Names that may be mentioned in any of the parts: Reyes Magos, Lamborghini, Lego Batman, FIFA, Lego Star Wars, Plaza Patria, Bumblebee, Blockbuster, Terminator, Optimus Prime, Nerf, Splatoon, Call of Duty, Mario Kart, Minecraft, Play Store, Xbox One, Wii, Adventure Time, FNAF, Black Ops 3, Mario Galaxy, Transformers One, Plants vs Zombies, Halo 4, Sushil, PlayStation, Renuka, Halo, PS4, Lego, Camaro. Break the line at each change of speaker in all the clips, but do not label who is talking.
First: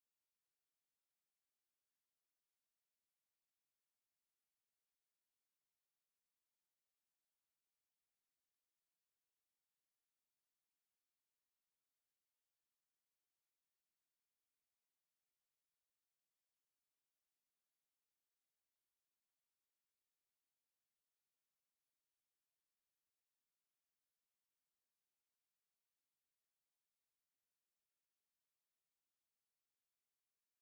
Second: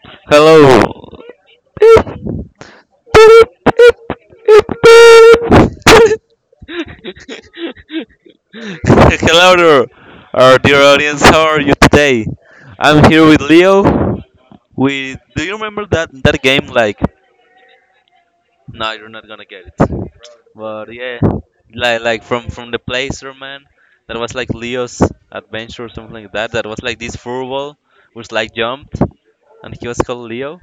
Hello there, our dear audience. How are you today? I'm here with Leo. We Do you remember that game, like? But yeah, like from the Placer man. That was like Leo's adventure or something like that. That was like this furball, which like jumped, and he was called Leo.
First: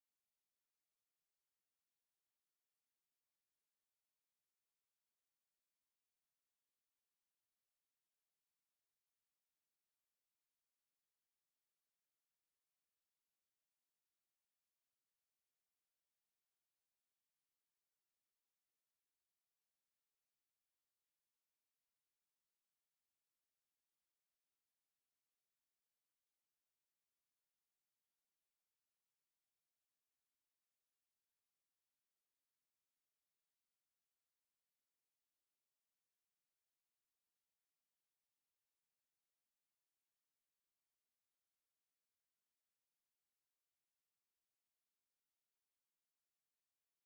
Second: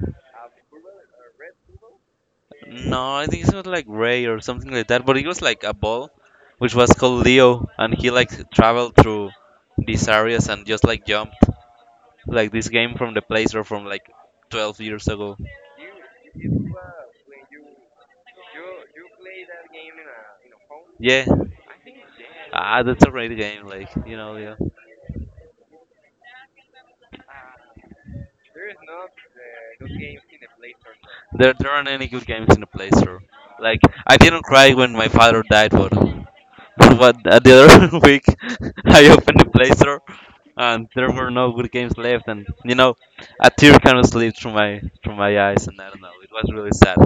No, I think it was like Ray or something like that. But it was like a ball, which was called Leo, and he like traveled through these areas and just like jumped, like this game from the Play Store from like 12 years ago. Yeah, that's a great game. Like, yeah. There aren't any good games in the Play Store. Like, I didn't cry when my father died, but but what, the other week I opened the Play Store, and there were no good games left, and a tear kind of slipped through my eyes, and I don't know, it was really sad.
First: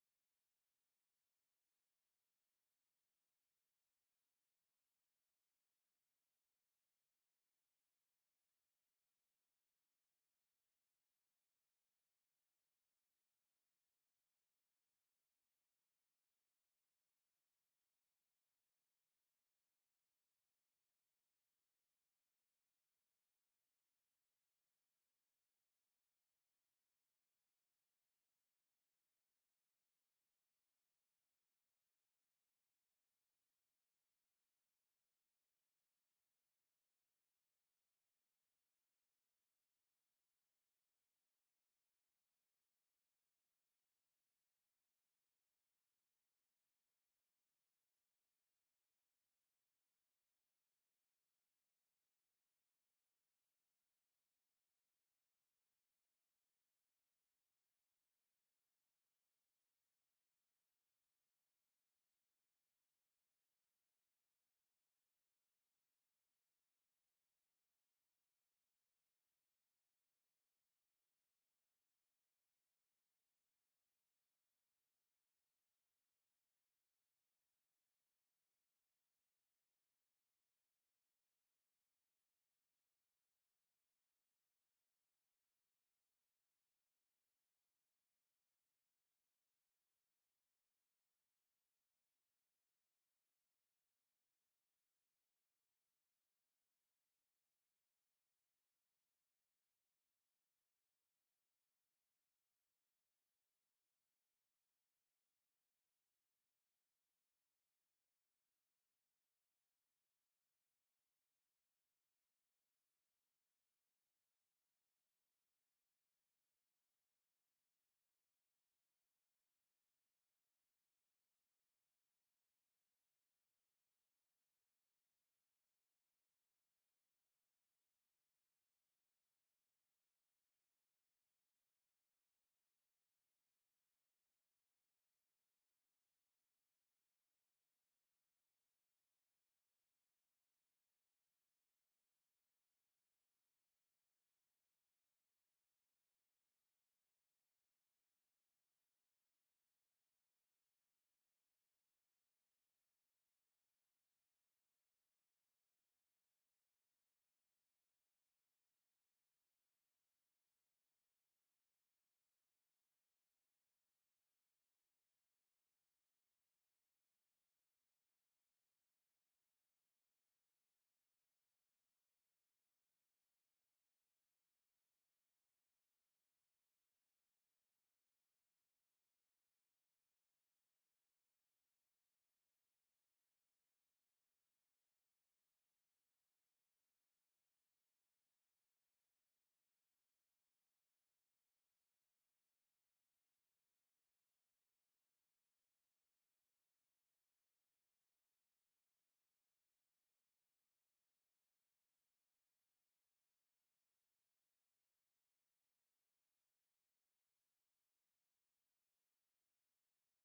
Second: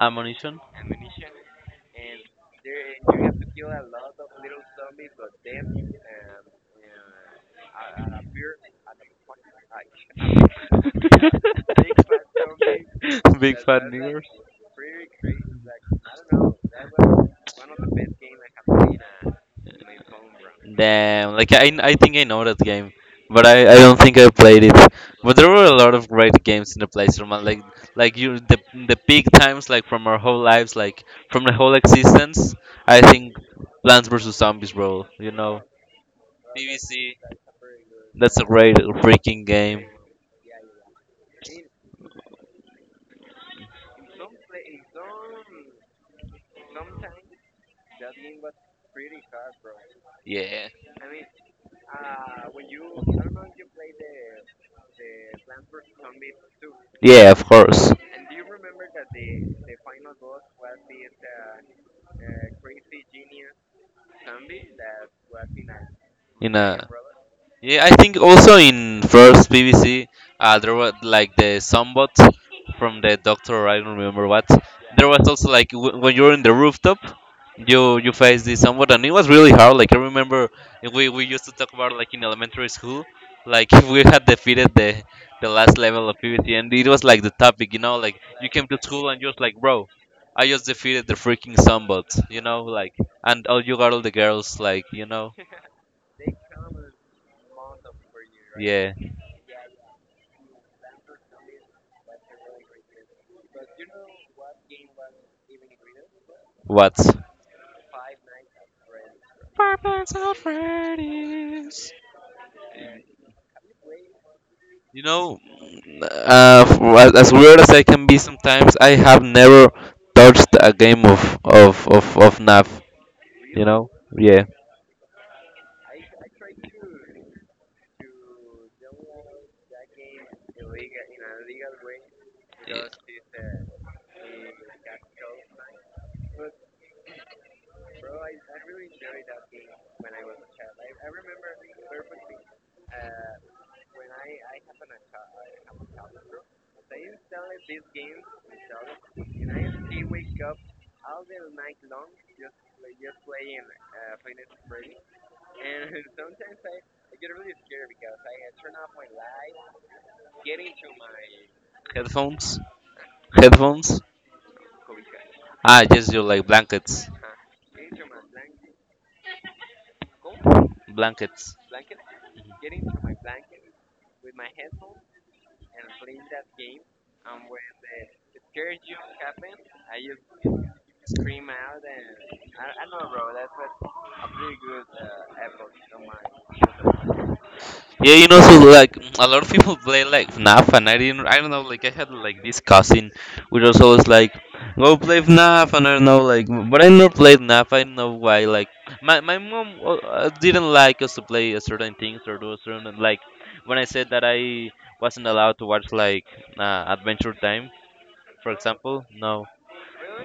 Ammunition. Big fat niggers. Damn, like I think I know that game, but I don't think I played it. But there were a lot of great games in the PlayStation, man. Like you the peak times, like from our whole lives, like from the whole existence. I think Plants vs Zombies, bro. PVC. That's a great freaking game. Yeah. Yeah, of course. In a Yeah, I think also in first PVC there was like the somebot from the doctor, I don't remember what. There was also like when you're in the rooftop, you face the somewhat, and it was really hard. Like, I remember, we used to talk about, like, in elementary school, like, we had defeated the last level of pvc, and it was like the topic, like, you came to school, and you're just like, bro, I just defeated the freaking somebot, like. And all, you got all the girls, like, yeah. What? Purpose of Freddy's. You know, as weird as I can be sometimes, I have never touched a game of NAV. You know? Yeah. Headphones. Headphones. Just you like blankets. Blankets. Yeah, so like a lot of people play like FNAF, and I didn't, I don't know, like I had like this cousin, which was always like, go play FNAF, and I don't know, like, but I never played FNAF. I don't know why. Like, my mom, didn't like us to play a certain things or do a certain, like. When I said that I wasn't allowed to watch like, Adventure Time, for example, no,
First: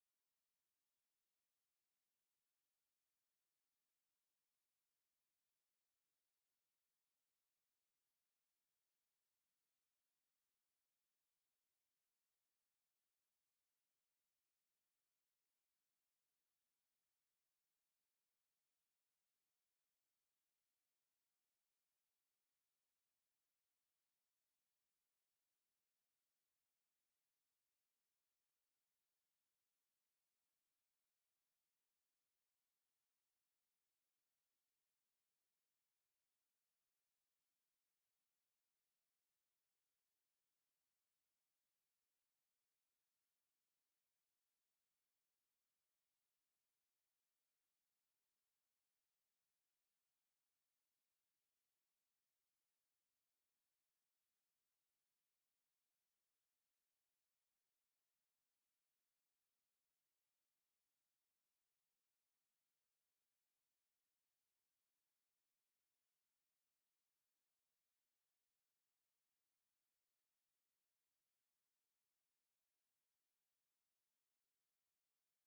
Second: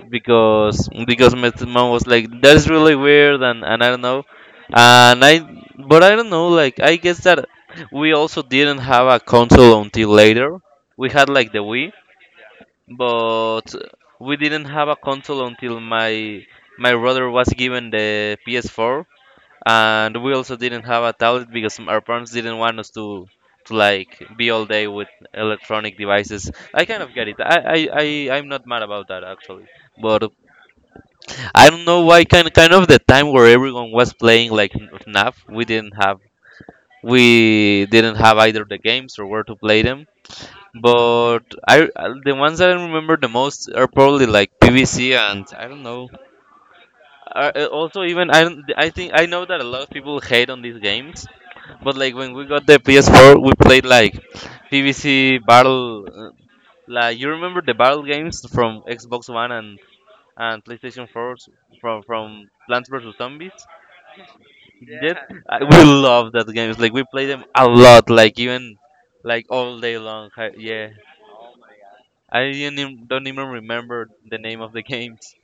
because my mom was like, that's really weird, and I don't know, and I but I don't know, like, I guess that we also didn't have a console until later. We had like the Wii, but we didn't have a console until my brother was given the PS4. And we also didn't have a tablet because our parents didn't want us to like be all day with electronic devices. I kind of get it. I'm not mad about that, actually. But I don't know why, kind of the time where everyone was playing like FNAF, we didn't have either the games or where to play them. But, I the ones that I remember the most are probably like PVC, and I don't know. Also, even, I don't, I think I know that a lot of people hate on these games, but like, when we got the PS4, we played like PVC battle. Like, you remember the battle games from Xbox One and PlayStation 4, from Plants vs Zombies? Dead? Yeah, we love that games. Like, we play them a lot, like, even like all day long. Yeah, I didn't, don't even remember the name of the games.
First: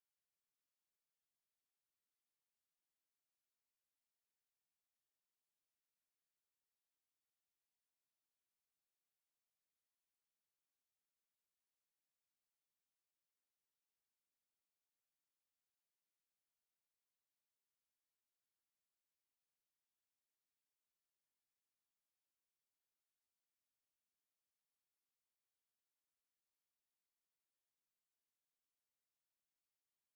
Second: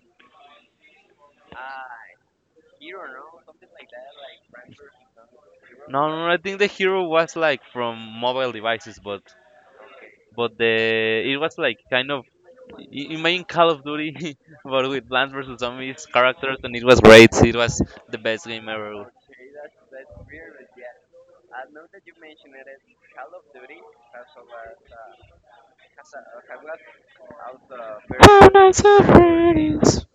No, no, no, I think the hero was like from mobile devices, but the it was like kind of, imagine Call of Duty, but with Plants vs Zombies characters, and it was great. It was the best game ever. When I saw fairies.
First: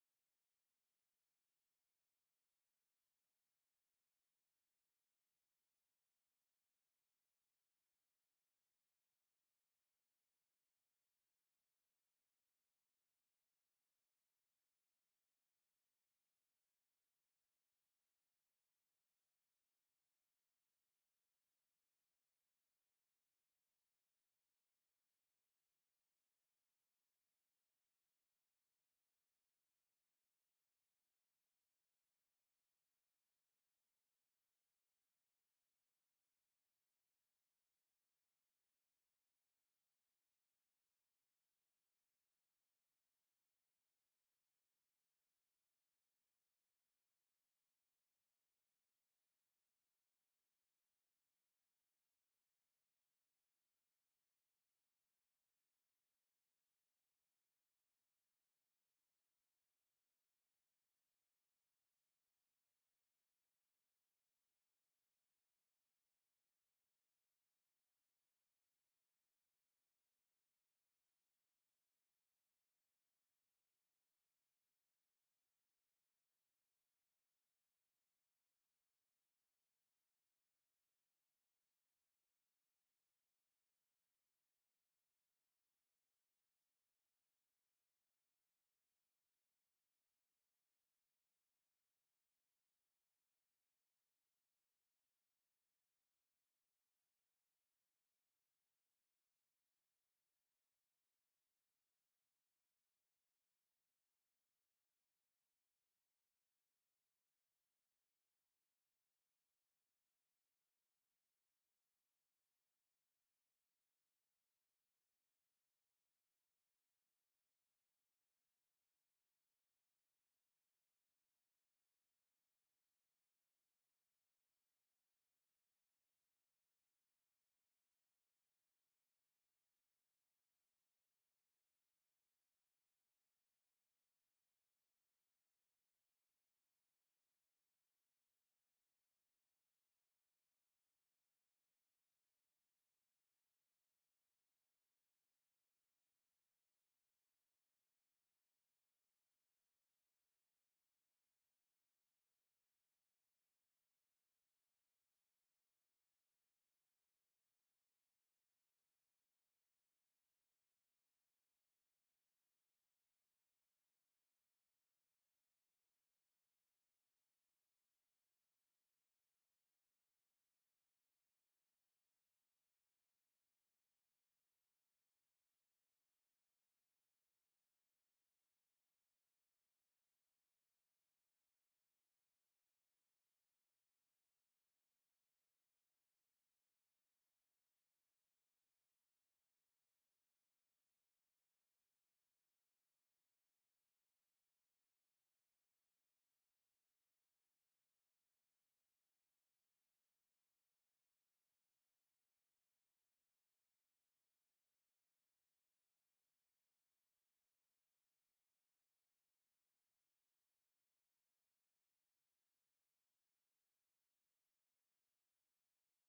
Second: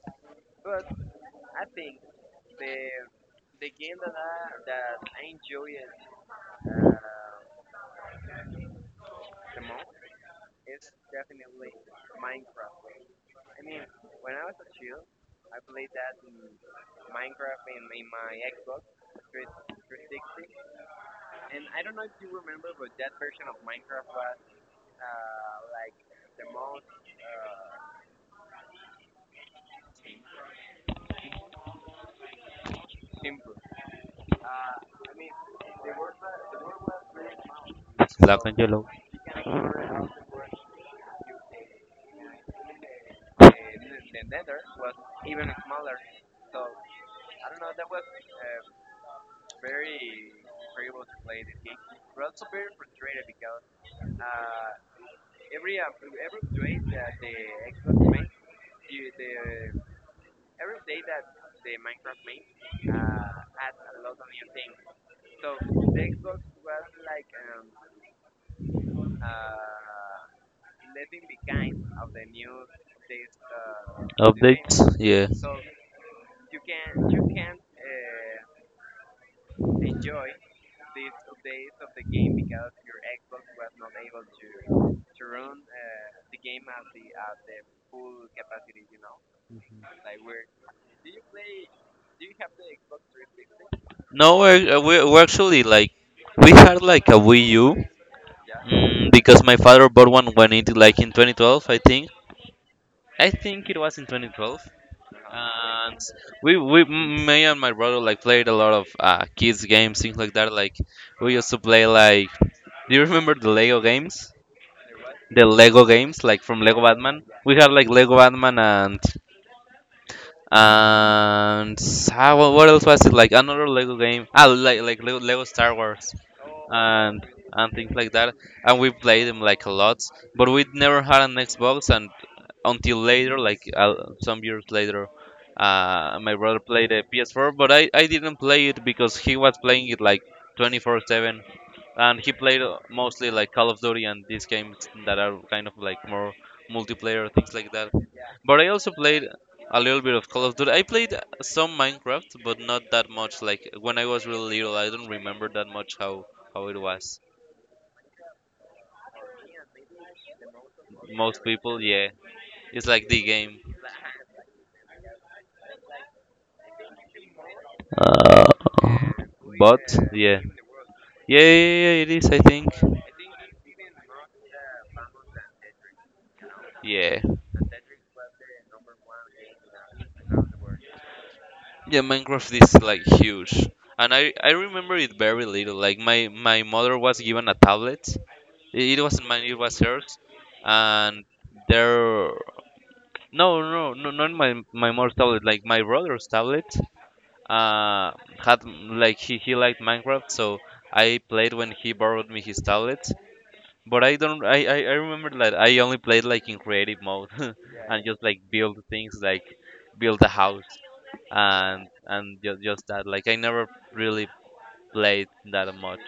Black and yellow. Updates? Yeah. No, we're actually like, we had like a Wii U, because my father bought one when it, like, in 2012, I think. I think it was in 2012. And me and my brother like played a lot of kids games, things like that. Like, we used to play like, do you remember the Lego games? The Lego games, like from Lego Batman. We had like Lego Batman, and how, what else was it? Like another Lego game? Like Lego Star Wars, and and things like that. And we played them like a lot, but we never had an Xbox. And until later, like, some years later, my brother played a PS4, but I didn't play it because he was playing it like 24/7, and he played, mostly like Call of Duty and these games that are kind of like more multiplayer, things like that. But I also played a little bit of Call of Duty. I played some Minecraft, but not that much. Like, when I was really little, I don't remember that much how it was. Most people, yeah, it's like the game. Uh, But yeah, yeah, yeah, yeah, yeah, it is, I think. Yeah. Yeah, Minecraft is like huge. And I remember it very little. Like, my mother was given a tablet. It wasn't mine. It was hers. And there, no, no, no, not my mom's tablet. Like, my brother's tablet. Uh, had like, he liked Minecraft, so I played when he borrowed me his tablet. But I don't. I remember that I only played like in creative mode, and just like build things, like, build a house, and just that. Like, I never really played that much.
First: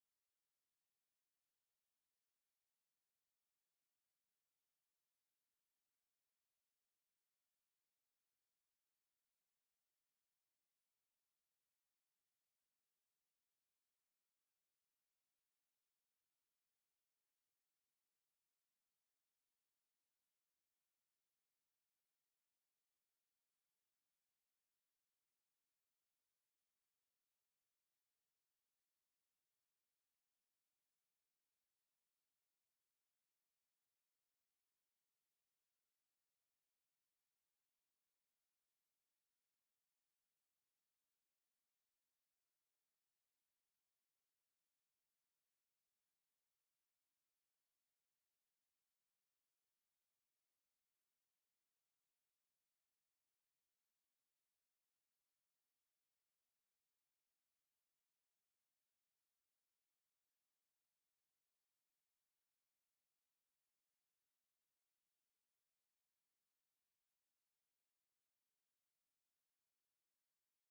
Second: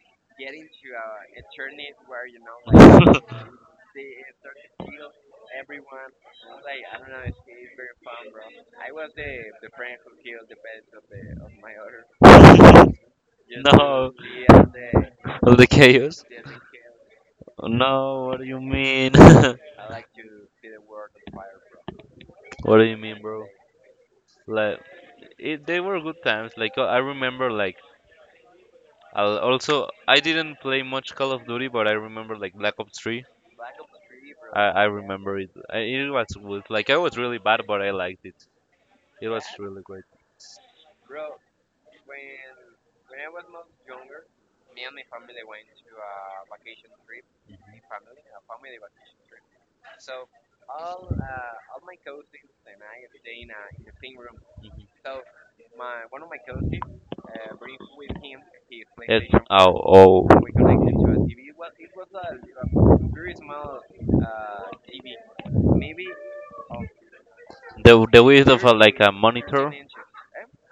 like, no. Of the chaos? No, what do you mean? What do you mean, bro? Like, they were good times. Like, I remember, like, also, I didn't play much Call of Duty, but I remember, like, Black Ops 3. I remember it. It was good. Like, I was really bad, but I liked it. It was really great. Mhm. Yes. Oh, oh. The width of a, like, a monitor,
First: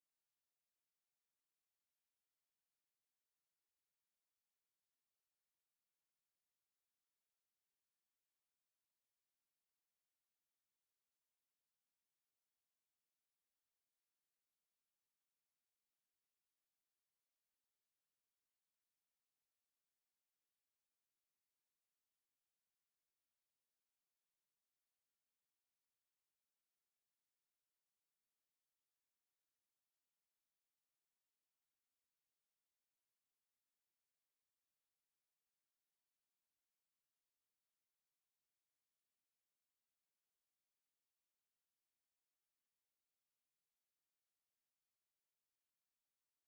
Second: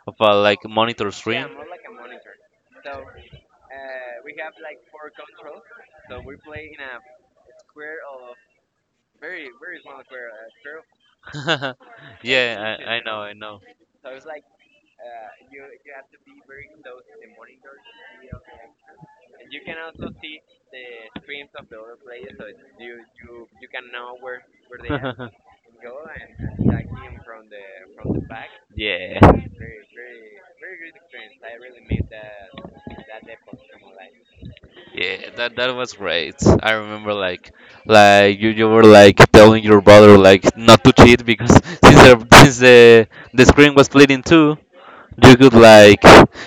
of a, like, monitor screen. yeah, I know, I know. yeah, yeah, that was great. I remember like you were like telling your brother like not to cheat because since the screen was split in two, you could like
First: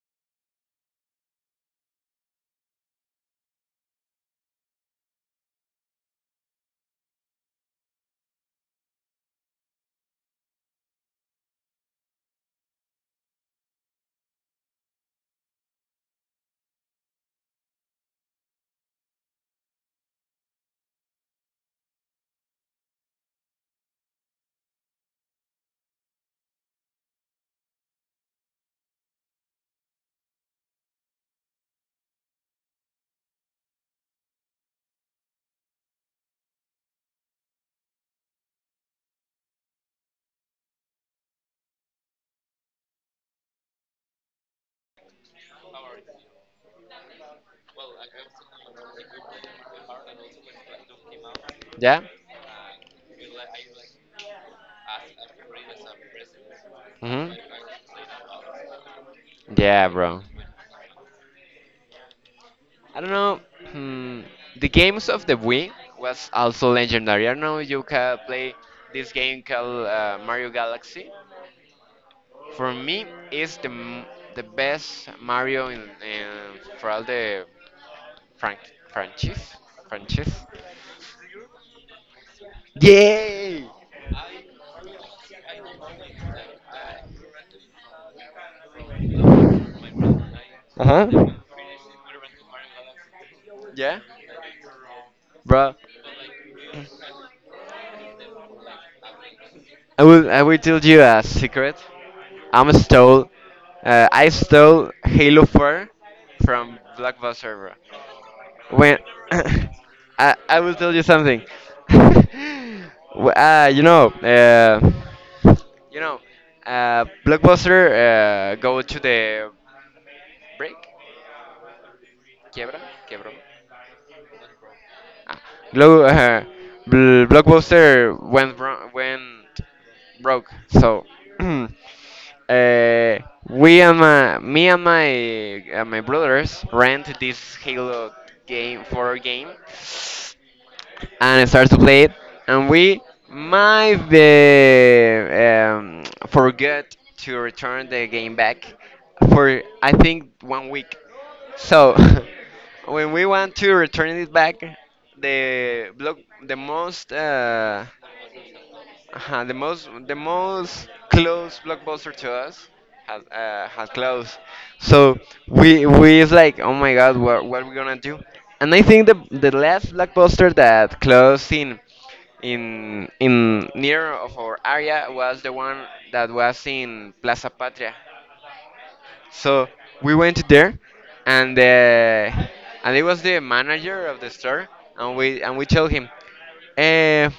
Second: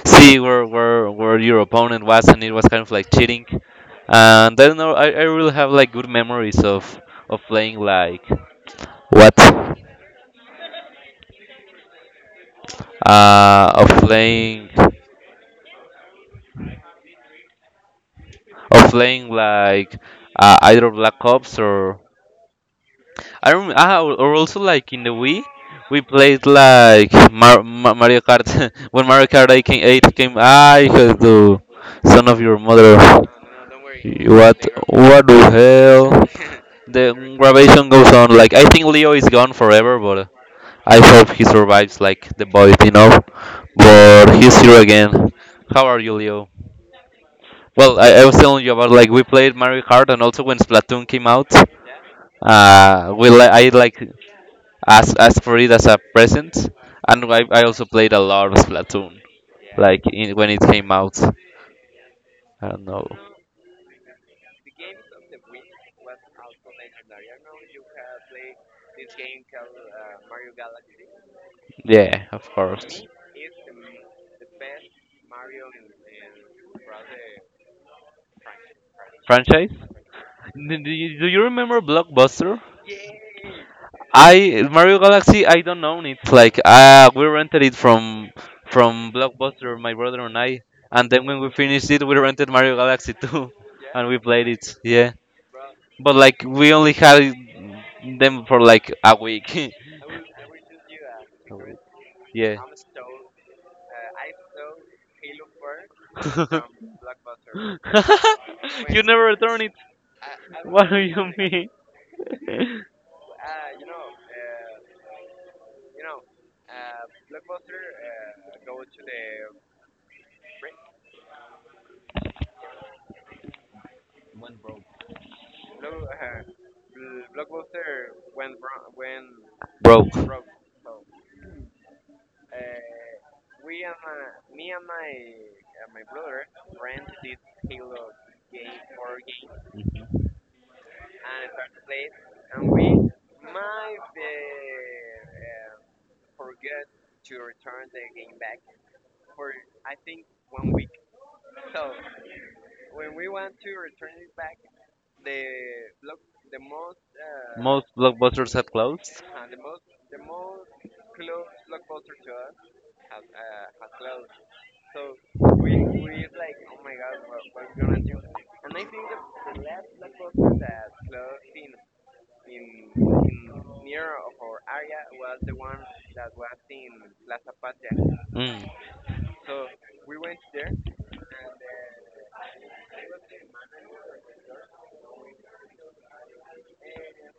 see where your opponent was, and it was kind of like cheating. And I don't know, I really have like good memories of playing like, what uh of playing of playing like, either Black Ops, or I remember, or also like in the Wii, we played like, Mario Kart when Mario Kart 8 came, I had to, son of your mother, what, the hell, the graduation goes on. Like, I think Leo is gone forever, but I hope he survives like the boys. But he's here again. How are you, Leo? Well, I was telling you about like we played Mario Kart, and also when Splatoon came out,
Yeah.
I like asked for it as a present, and
Hmm.
I also played a lot of Splatoon,
Yeah,
like,
bro.
when it came out. I don't
I
know.
don't know. Hmm, the games of the Wii was also legendary. I don't know. You can play this game called Mario Galaxy.
Yeah, of
For
course.
me, it's the best Mario in for all the frank franchise
Franchise?
franchise.
Do you remember Blockbuster?
Yay!
I Mario Galaxy, I don't own it. Like, we rented it from Blockbuster, my brother and I.
Uh
And then
huh.
when we finished it, we rented Mario Galaxy 2
Yeah,
and we played it. Yeah.
bro.
But like, we only had them for like a week.
I will tell you a secret.
yeah.
I'm stole. I stole Halo 4 from Blockbuster, bro. When
you never return it.
I will
What
tell
do
you
you
something.
mean?
Wh- uh, you know, uh, you know, Blockbuster go to the break. Quiebra, quebró. Glo- uh, Blockbuster went
Broke.
broke. So uh, me and my brothers rent this Halo game for a game and starts to play it, and we might the forget to return the game back for I think one week. So when we want to return it back, the block the most uh,
Most blockbusters have closed.
the most close blockbuster to us has closed. So we is like, oh my God, what are we gonna do? And I think the last blockbuster that closed in near of our area was the one that was in Plaza Patria.
Mm.
So we went there, and uh, and it was the manager of the store, and we told him, uh, uh,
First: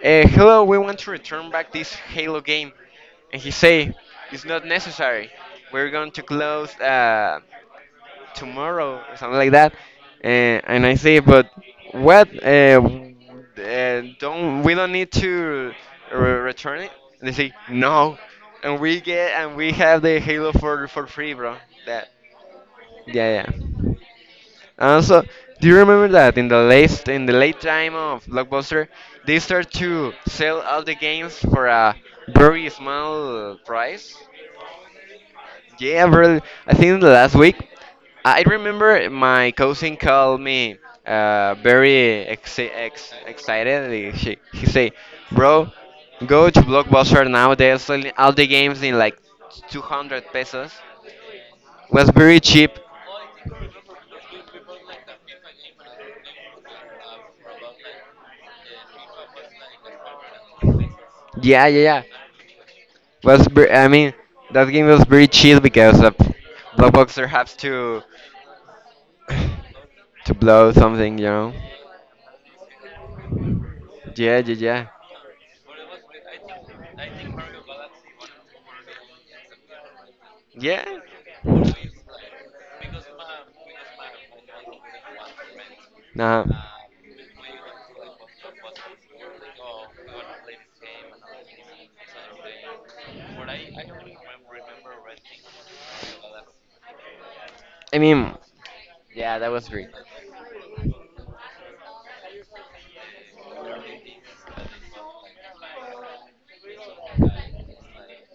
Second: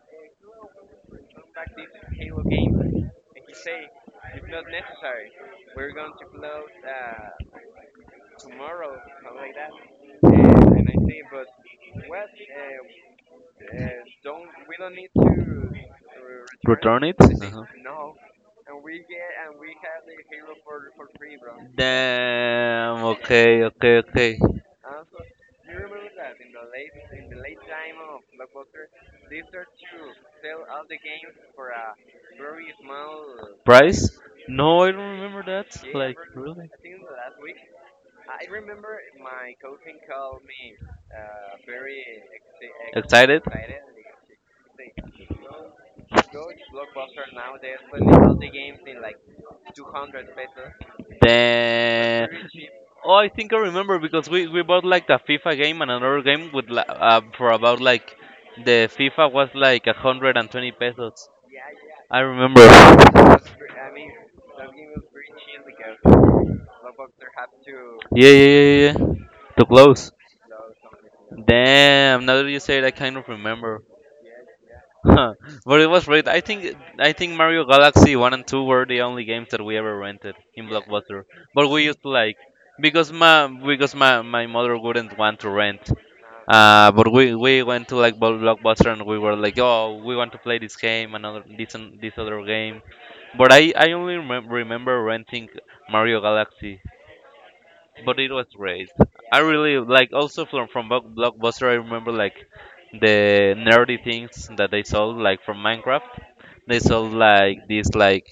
"Hello, we want to return back this Halo game," and he say, "It's not necessary. We're going to close. Tomorrow or something like that. Uh, and I say, but what? Don't we don't need to return it?
Return it?
And they say
Uh-huh.
no, and we get and we have the Halo for free, bro. That
Damn.
Yeah,
Okay.
yeah.
Okay. Okay.
Also, do you remember that in the late time of Blockbuster, they start to sell all the games for a very small price?
Price? No, I don't remember that.
Yeah,
Like,
bro.
really
I think in the last week, I remember my cousin called me very ex ex
excited.
excited. He say, bro, go to Blockbuster now. They're selling all the games in like 200 pesos. Was
Damn.
very cheap.
Oh, I think I remember because we bought like the FIFA game and another game for about like, the FIFA was like 120 pesos.
Yeah, yeah, yeah.
I remember. Yeah.
I mean, that game was very cheap because Blockbuster has to
Yeah. Yeah. Yeah. Yeah. Too close.
to blow something.
Damn. Now that you say it, I kind of remember.
Yeah, yeah,
Huh. But it was great. I think Mario Galaxy one and two were the only games that we ever rented in, yeah,
yeah. Yeah.
Blockbuster. But we used to like, because my mother wouldn't want to rent.
Now,
But we went to like Blockbuster and we were like, oh, we want to play this game, another this and this other game. But I only remember renting Mario Galaxy.
I
But it
mean,
was great.
yeah,
I
that was
really
great.
like also from Blockbuster. I remember like the nerdy things that they sold like from Minecraft, they sold like these like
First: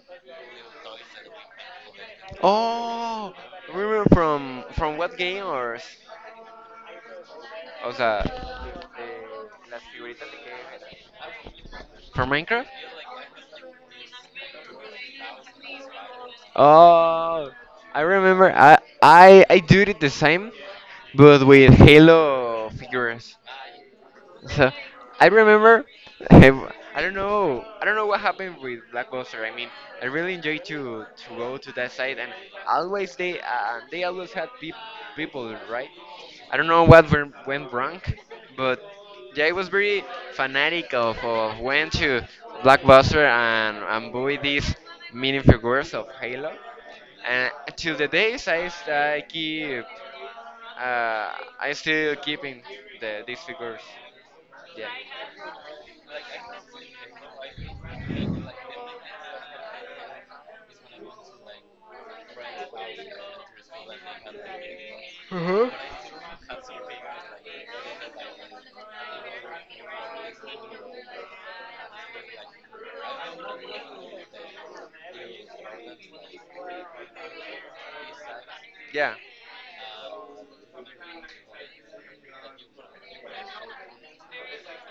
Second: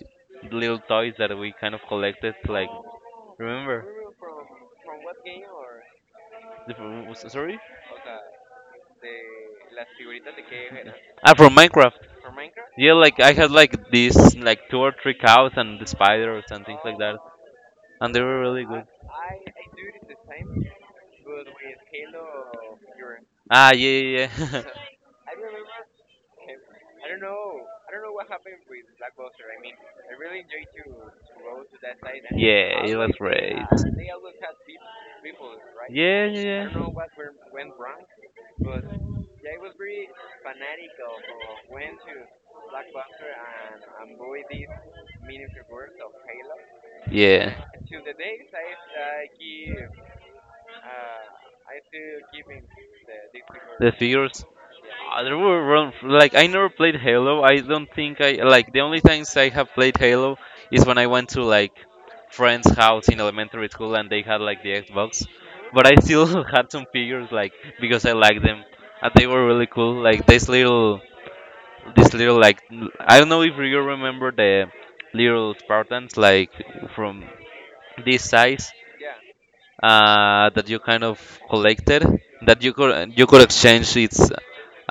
little toys that we kind of collected. Like,
Oh,
remember?
remember from what game or?
Sorry?
O sea, de las figuritas de qué era?
Ah, from Minecraft.
From Minecraft?
Yeah, like I had like these like two or three cows and the spiders and things like that,
Oh, I
and they were
remember.
really
I
good.
I I did it the same, but with Halo figures.
Ah, yeah, yeah, yeah.
So I remember, I I don't know what happened with Black Blockbuster. I mean, I really enjoyed to go to that site, and
yeah, it was
always
great.
they always had people, right?
Yeah, yeah,
I don't
yeah.
know what went wrong, but yeah, I was very fanatic of went to Blockbuster and buy these mini figures of Halo. And
Yeah.
to the days uh, I still keeping these figures.
The figures.
Yeah.
There were run like I never played Halo. I don't think I like the only times I have played Halo is when I went to like friends' house in elementary school and they had like the Xbox.
Uh-huh.
But I still had some figures like because I liked them and they were really cool. Like this little like I don't know if you remember the little Spartans like from this size,
Yeah,
that you kind of collected, that you could exchange its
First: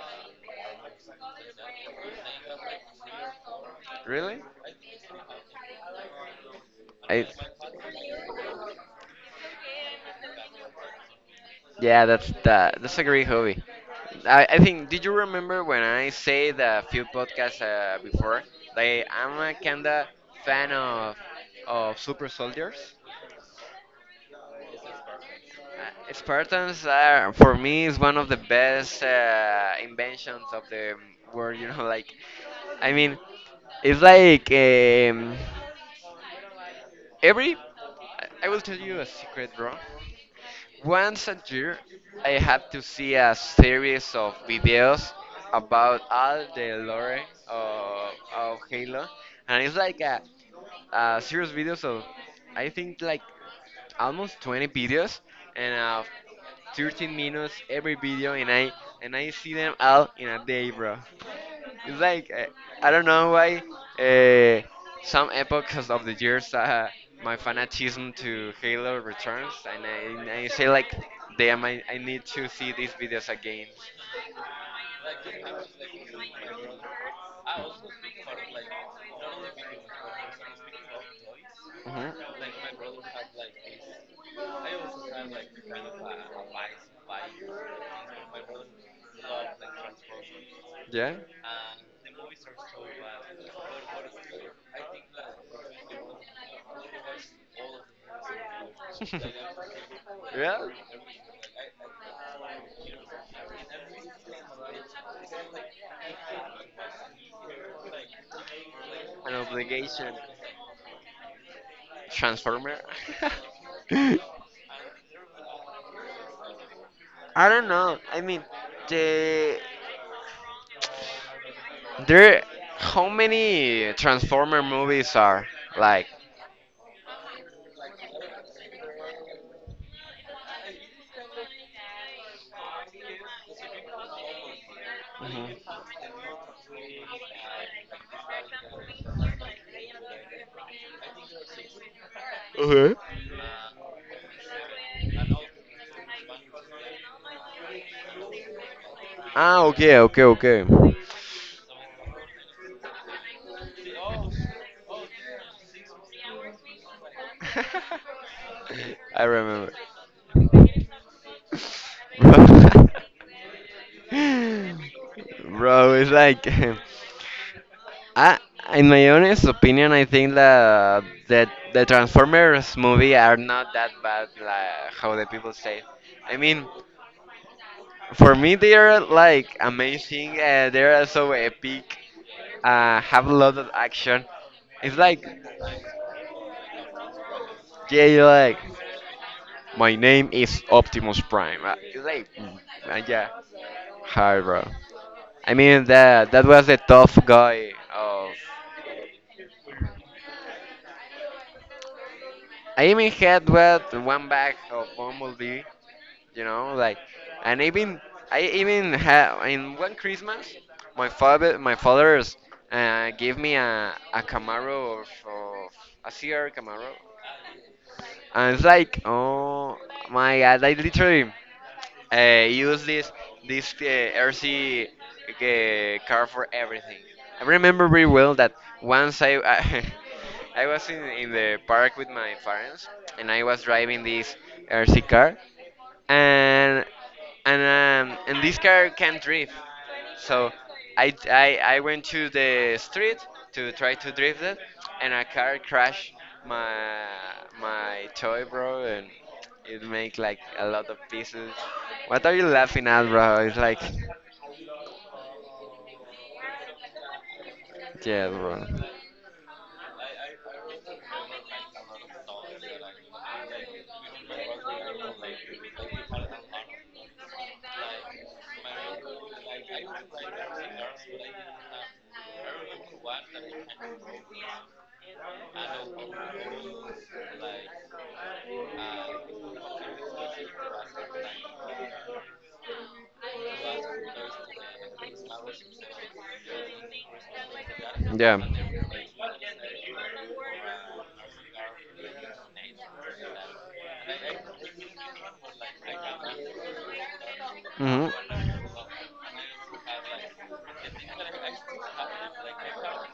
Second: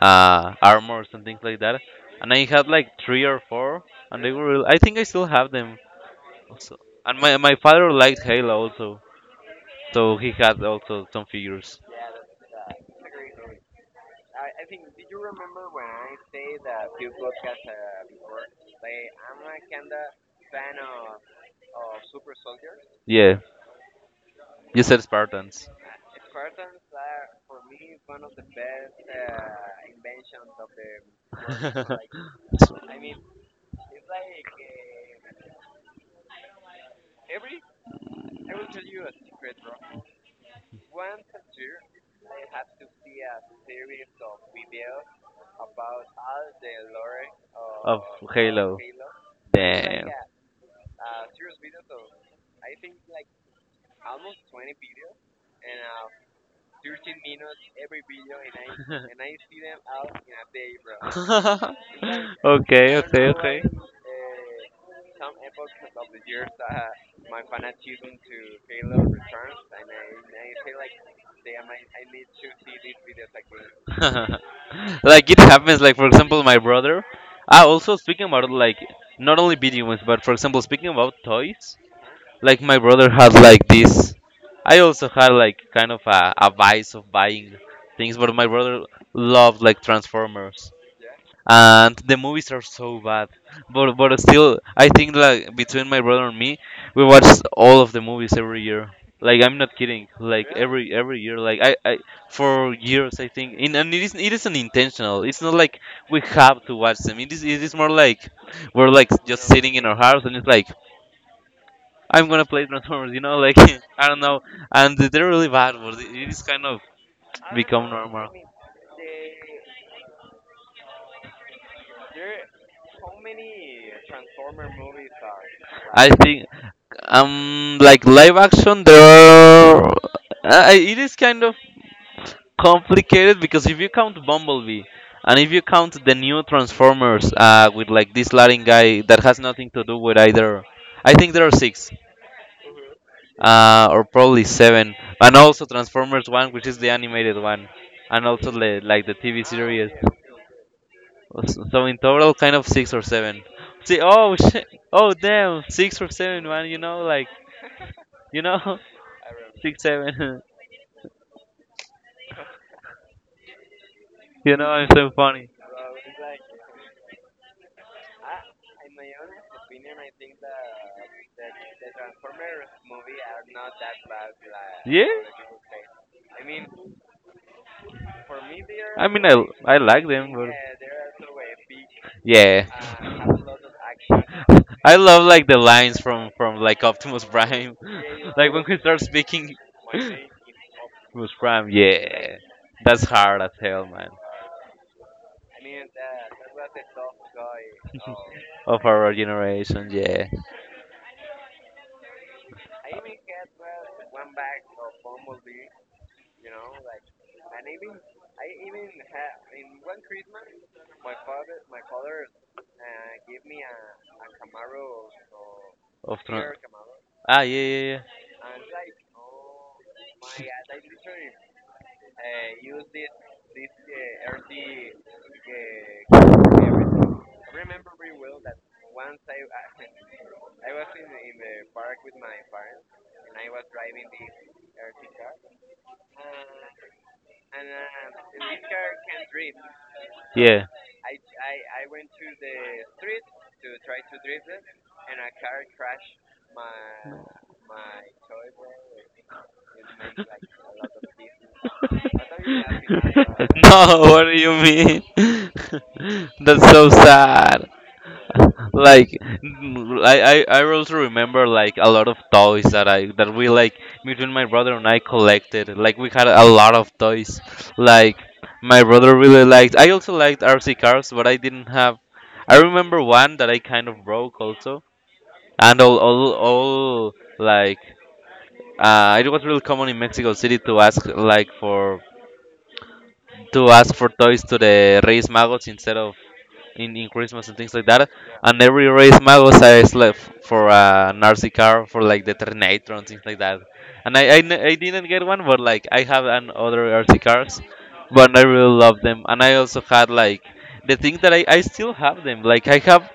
armor or something like that. And I had like three or four, and they
really?
were, I think I still have them. Also. And
I.
my father liked Halo also, so he had also some figures.
Yeah, that's that. That's a great hobby. I think. Did you remember when I said a few podcasts before that I'm a kinda fan of super soldiers?
Yeah, you said Spartans.
Spartans are for me is one of the best inventions of the world. You know, like I mean, it's like every. I will tell you a secret, bro. Once a year, I have to see a series of videos about all the lore
of
of, of
Halo.
Halo, and it's like
Damn.
a series videos of I think like almost 20 videos and 13 minutes every video, and I see them all in a day, bro. It's like I
okay,
don't know why
okay,
uh, some epochs of the years my fanatism to Halo returns, and I say like, damn, I need to see these videos again.
okay. like it happens like, for example, my brother, ah, also speaking about like not only video games but for example speaking about toys, like my
Mhm.
brother had like this. I also had like kind of a vice of buying things, but my brother loved like Transformers,
Yeah.
and the movies are so bad, but still I think like between my brother and me, we watch all of the movies every year. Like I'm not kidding, like every year, like I, for
Yeah.
years I think in, and it is it isn't intentional, it's not like we have to watch them, it is more like we're like
An
just sitting in our
obligation.
house and it's like I'm gonna play
Transformer?
Transformers, like, I don't know, and they're really bad, but it is kind of
I don't
become
know. I
normal.
mean, the there how many Transformer movies are like?
I think. Like live action, there are, it is kind of complicated, because if you count Bumblebee and if you
Mhm.
count the new Transformers, with like this Latin guy that has nothing to do with either, I think there are six,
Okay.
or probably seven, and also Transformers One, which is the animated one, and also the, like the TV
Ah,
series.
okay, okay, okay.
So so in total, kind of six or seven. See, oh, shit. Oh damn, six or seven, man. You know,
I remember.
six, seven. You know, it's so funny.
Bro, it's like I in my honest opinion I think that the Transformers movie are not that bad like
Yeah,
how the people say. I mean, for me they are
I mean,
like
I like them,
amazing.
but
They are so epic.
yeah.
Have a lot of action.
I
It's
love
like
like the lines from like Optimus Prime,
yeah, you
like
like.
when he starts speaking.
My name is Optimus
Optimus
Prime.
Prime,
It's like,
yeah, that's
yeah.
hard as hell, man.
Hi, bro. I mean that was a tough guy of.
Of our generation, yeah.
I even had what one bag of Bumblebee, you know, like, and even I even had in one Christmas, my father's gave me a Camaro of a
Of
CR
tr-
Camaro,
ah, yeah, yeah,
and it's like, oh my God, I literally use this RC car for everything. I remember very well that once I was in the park with my parents and I was driving this RC car and and this car can drift.
yeah.
So
Yeah.
I went to the street to try to drift it, and a car crashed my my toy, bro, and it made like a lot of pieces. What are you laughing at, bro? It's like
no, what do you mean? that's so sad.
yeah, bro.
Like, mm, I also remember like a lot of toys that I that we like between my brother and I collected. Like we had a lot of toys. Like my brother really liked. I also liked RC cars, but I didn't have. I remember one that I kind of broke also, and all like, it was really common in Mexico City to ask like for, to ask for toys to the Reyes Magos instead of in Christmas and things like that.
Yeah.
And every race magos I slept for a Nazi car for like the Terminator and things like that. And I didn't get one, but like I have an other RC cars,
Mhm.
but I really love them. And I also had like the thing that I still have them. Like I have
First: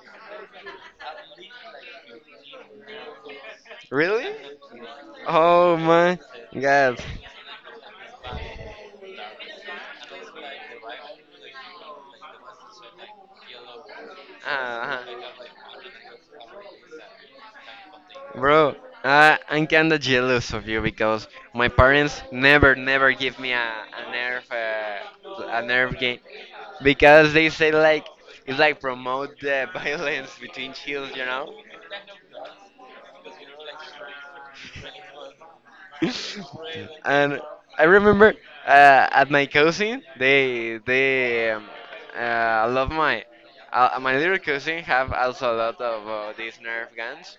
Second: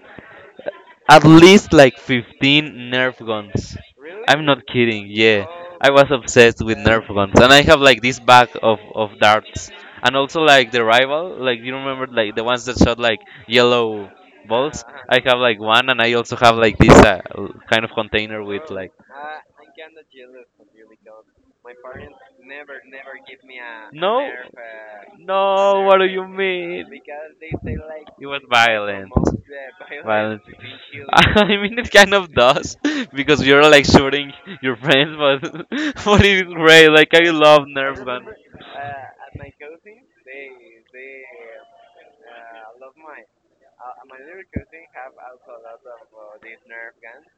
at least like 15 Nerf guns.
Really?
I'm not kidding, yeah.
Oh
I was
my
obsessed with
God.
Nerf guns. And I have like this bag of darts. And also like the rival, like you remember like the ones that shot like yellow balls?
Uh-huh.
I have like one and I also have like this, kind of container with
Bro,
like.
I'm kinda jealous of you because my parents never, never give me a, a
No?
nerve, uh, a
No, what
nerve
do
game
you mean?
because they say like
It was
it's like
violent.
promote the violence
Violent.
between children, you
I
know.
mean, it kind of does because you're like shooting your friends, but but it's great. Like I
And
love I
I
Nerf gun.
remember at my cousin, they love my little cousin have also a lot of these Nerf guns,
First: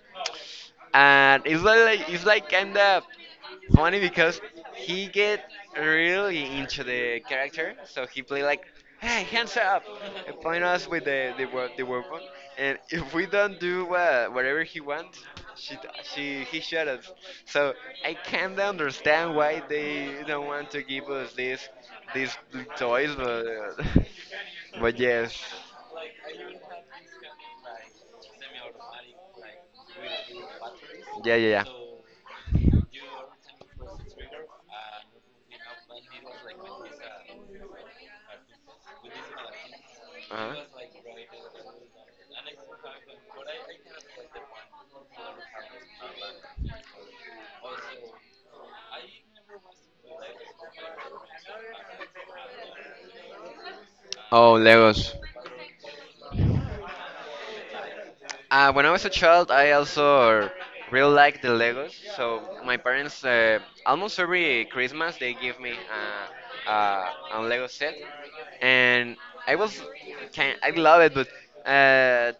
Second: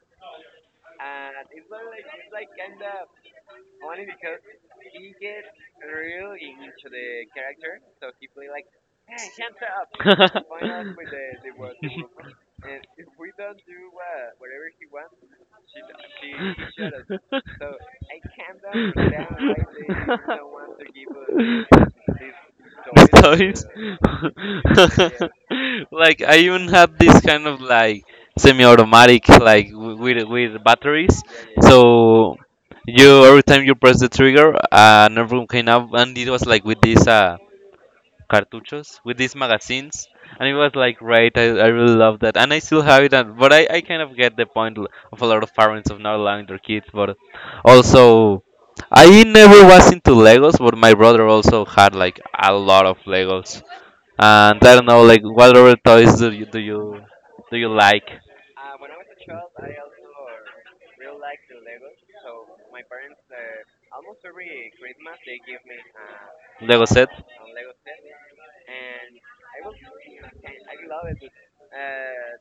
and it's like kind of funny because he get really into the character, so he play like, "Hey, hands up!"
up!
and point us with the weapon, and if we don't do whatever he wants, she she he shot us.
us.
So I can't understand why they don't want to give us this these
These
toys,
toys.
but but
yeah.
yes.
Like I even had this kind of like semi-automatic, like with batteries.
Ya, ya, ya.
So you every time you press the trigger, another room came up, and it was like with this. Cartuchos with these magazines, and it was like great. I really love that, and I still have it. And, but I kind of get the point of a lot of parents of not allowing their
uh,
kids. But also, I never was into Legos, but my brother also had like a lot of Legos.
Oh,
And I don't know,
Legos.
like what other toys do you like?
When I was a child, I also really liked the Legos. So my parents, almost every Christmas, they give me
Lego set?
a Lego set, and I was kind, I love it, but uh,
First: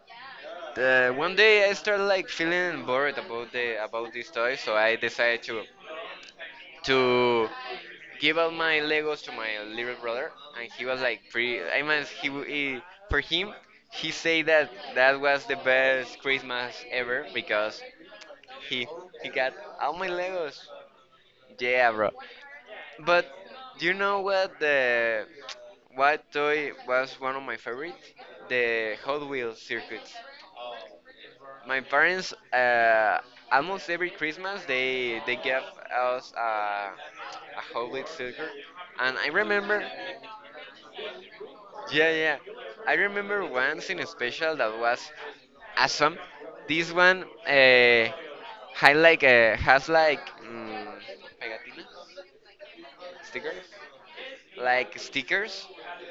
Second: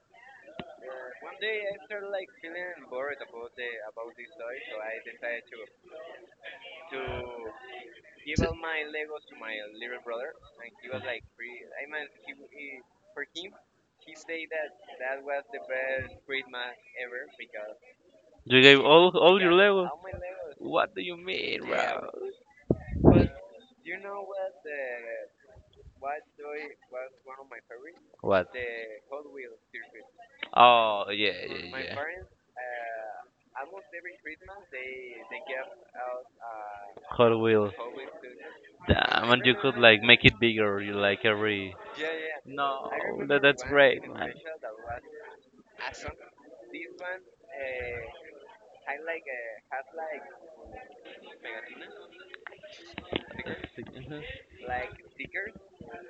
one day I started like feeling bored about these toys, so I decided to give out my Legos to my little brother, and he was like pretty. I mean, he for him, he said that was the best Christmas ever because
You gave
he
all
he
all
got
your Lego?
all my Legos.
What do you mean,
Yeah,
bro?
bro. But do you know what the what toy was one of my favorites?
What?
The Hot Wheels circuits.
Oh yeah, yeah,
My
yeah.
parents, almost every Christmas, they give us
Hot Wheels.
a holy sticker, and I
Damn, and you could
remember,
like make it bigger. You like every.
yeah, yeah,
No,
I
that,
remember
that's
once
great,
in
man.
special that was awesome. This one, had like has like pegatinas, stickers,
Mhm.
like stickers,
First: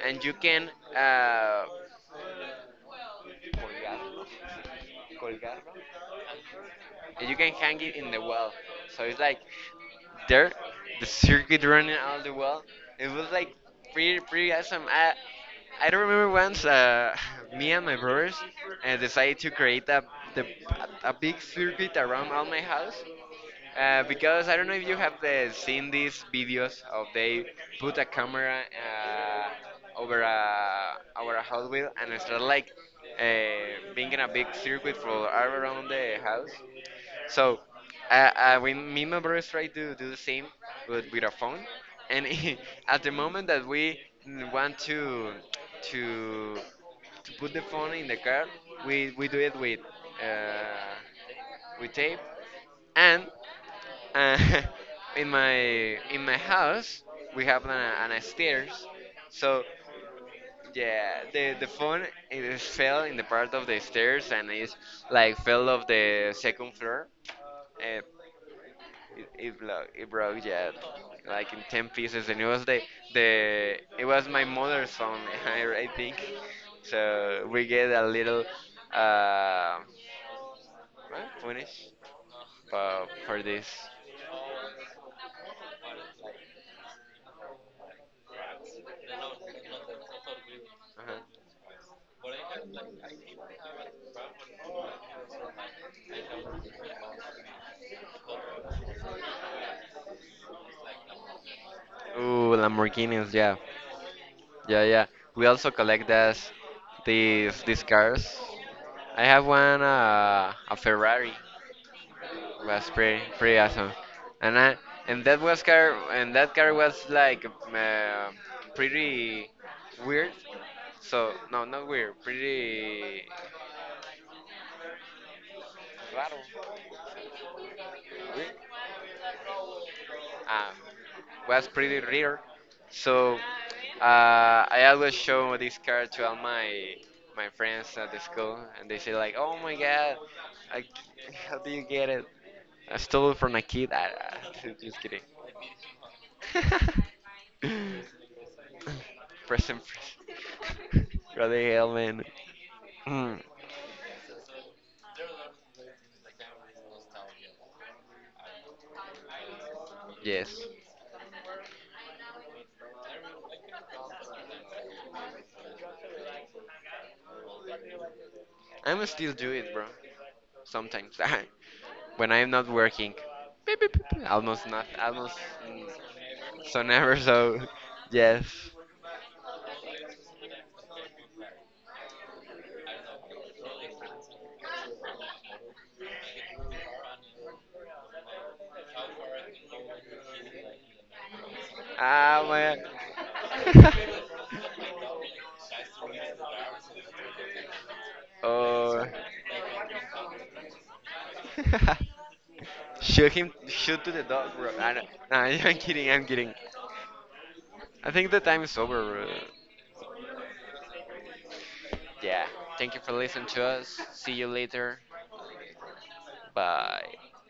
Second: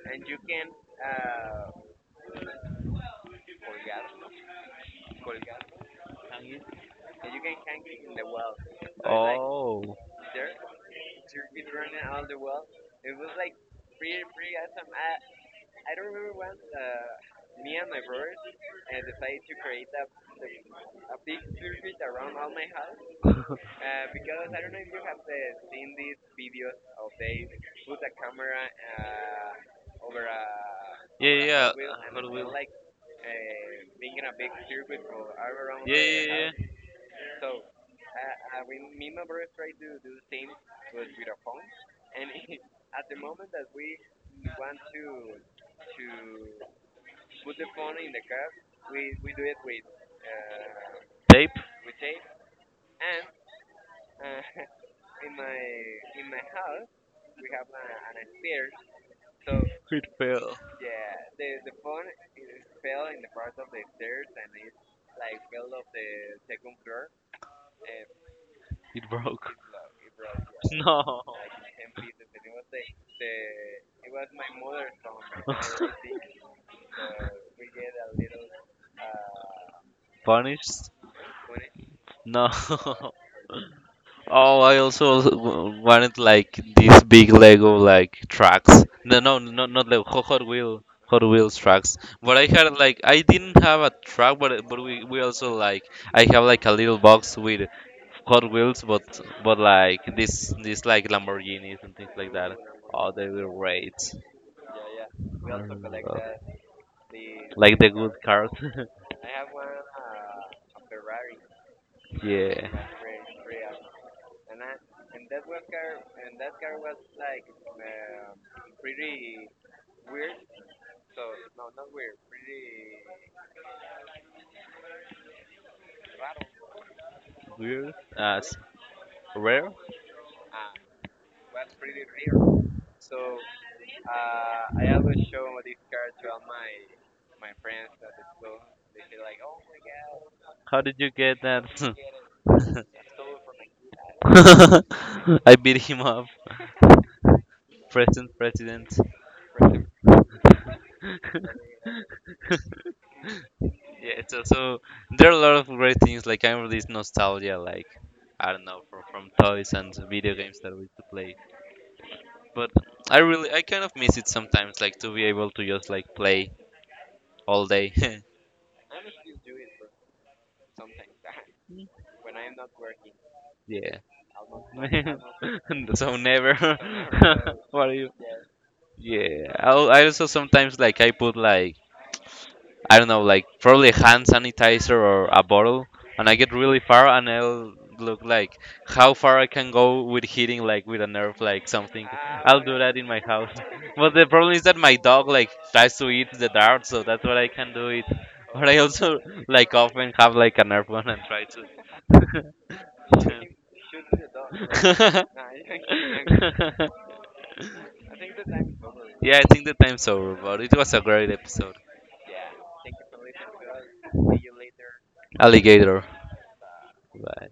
and you can uh, colgarlo, colgarlo. You can hang it in the wall. So it's like
Oh.
there, the circuit running out the wall. It was like pretty awesome. I don't remember once me and my brothers decided to create the, a big circuit around all my house. Because I don't know if you have seen these videos of they put a camera over a
Yeah,
Hot
yeah.
Wheel and start
Wheels.
like
uh,
being in a big circuit for all around
Yeah,
the
yeah,
house.
yeah.
So me and my brothers try to do the same, but with a phone. And at the moment that we want to to put the phone in the car, we do it uh,
Tape.
with tape. And uh, in my in my house we have an a stairs. So
It fell.
yeah, the phone it is fell in the part of the stairs and it's like fell off the second floor. Uh,
It
It,
broke.
it broke, it broke, yeah,
No.
like in 10 pieces. And it was the it was my mother's phone, I, I think. So we get a little uh,
Punished?
well, punish
No.
for, for this.
Oh, I also wanted like these big Lego like trucks. No, no, no, not Lego. Hot Wheel,
Uh-huh.
Hot Wheels trucks. But I had like I didn't have a truck, but we also like I have like a little box with Hot Wheels, but like this like Lamborghinis and things like that.
Ooh,
Oh, they
Lamborghinis,
were
yeah.
great.
Yeah, yeah. We also collect
I like
these
the good
cars.
cars.
I have one, a Ferrari.
yeah.
Was pretty awesome, and that car was like pretty weird. So no, not weird, pretty raro,
Weird.
weird.
Rare.
Um, was pretty rare. So uh, I always show this car to all my friends at the school, and they say like, "Oh my God,
How
I,
did you get
how do you
that?
get it? I stole it from a kid." Just kidding.
I beat him up,
Present,
present president.
present. What the hell, man? Mm,
Yeah, so, so there are a lot of great things. Like I'm really nostalgia, like I don't know, from toys and video games
yes.
that we used to play. But I really, I kind of miss it sometimes, like to be able to just like play all day.
I'm still do it, bro. Sometimes. When I'm not working. Beep, beep,
yeah.
beep, beep. Almost not. Almost. mm,
so never.
So never so.
what are you?
Yes.
Yeah. I also sometimes like I put like I don't know, like probably a hand sanitizer or a bottle, and I get really far, and I'll look like how far I can go with hitting like with a nerve, like something.
Ah,
I'll do
my.
that in my house. But the problem is that my dog like tries to eat the dart, so that's what I can do it. But I
Oh.
also like often have like a nerve one and try to.
shoot him. Shoot to the dog, bro. I don't- nah, I'm kidding. I'm kidding. I think the time is over, bro.
yeah, I think the time's over, but it was a great episode.
Yeah. Thank you for listening to us. See you later.
Alligator.
Bye.
Bye.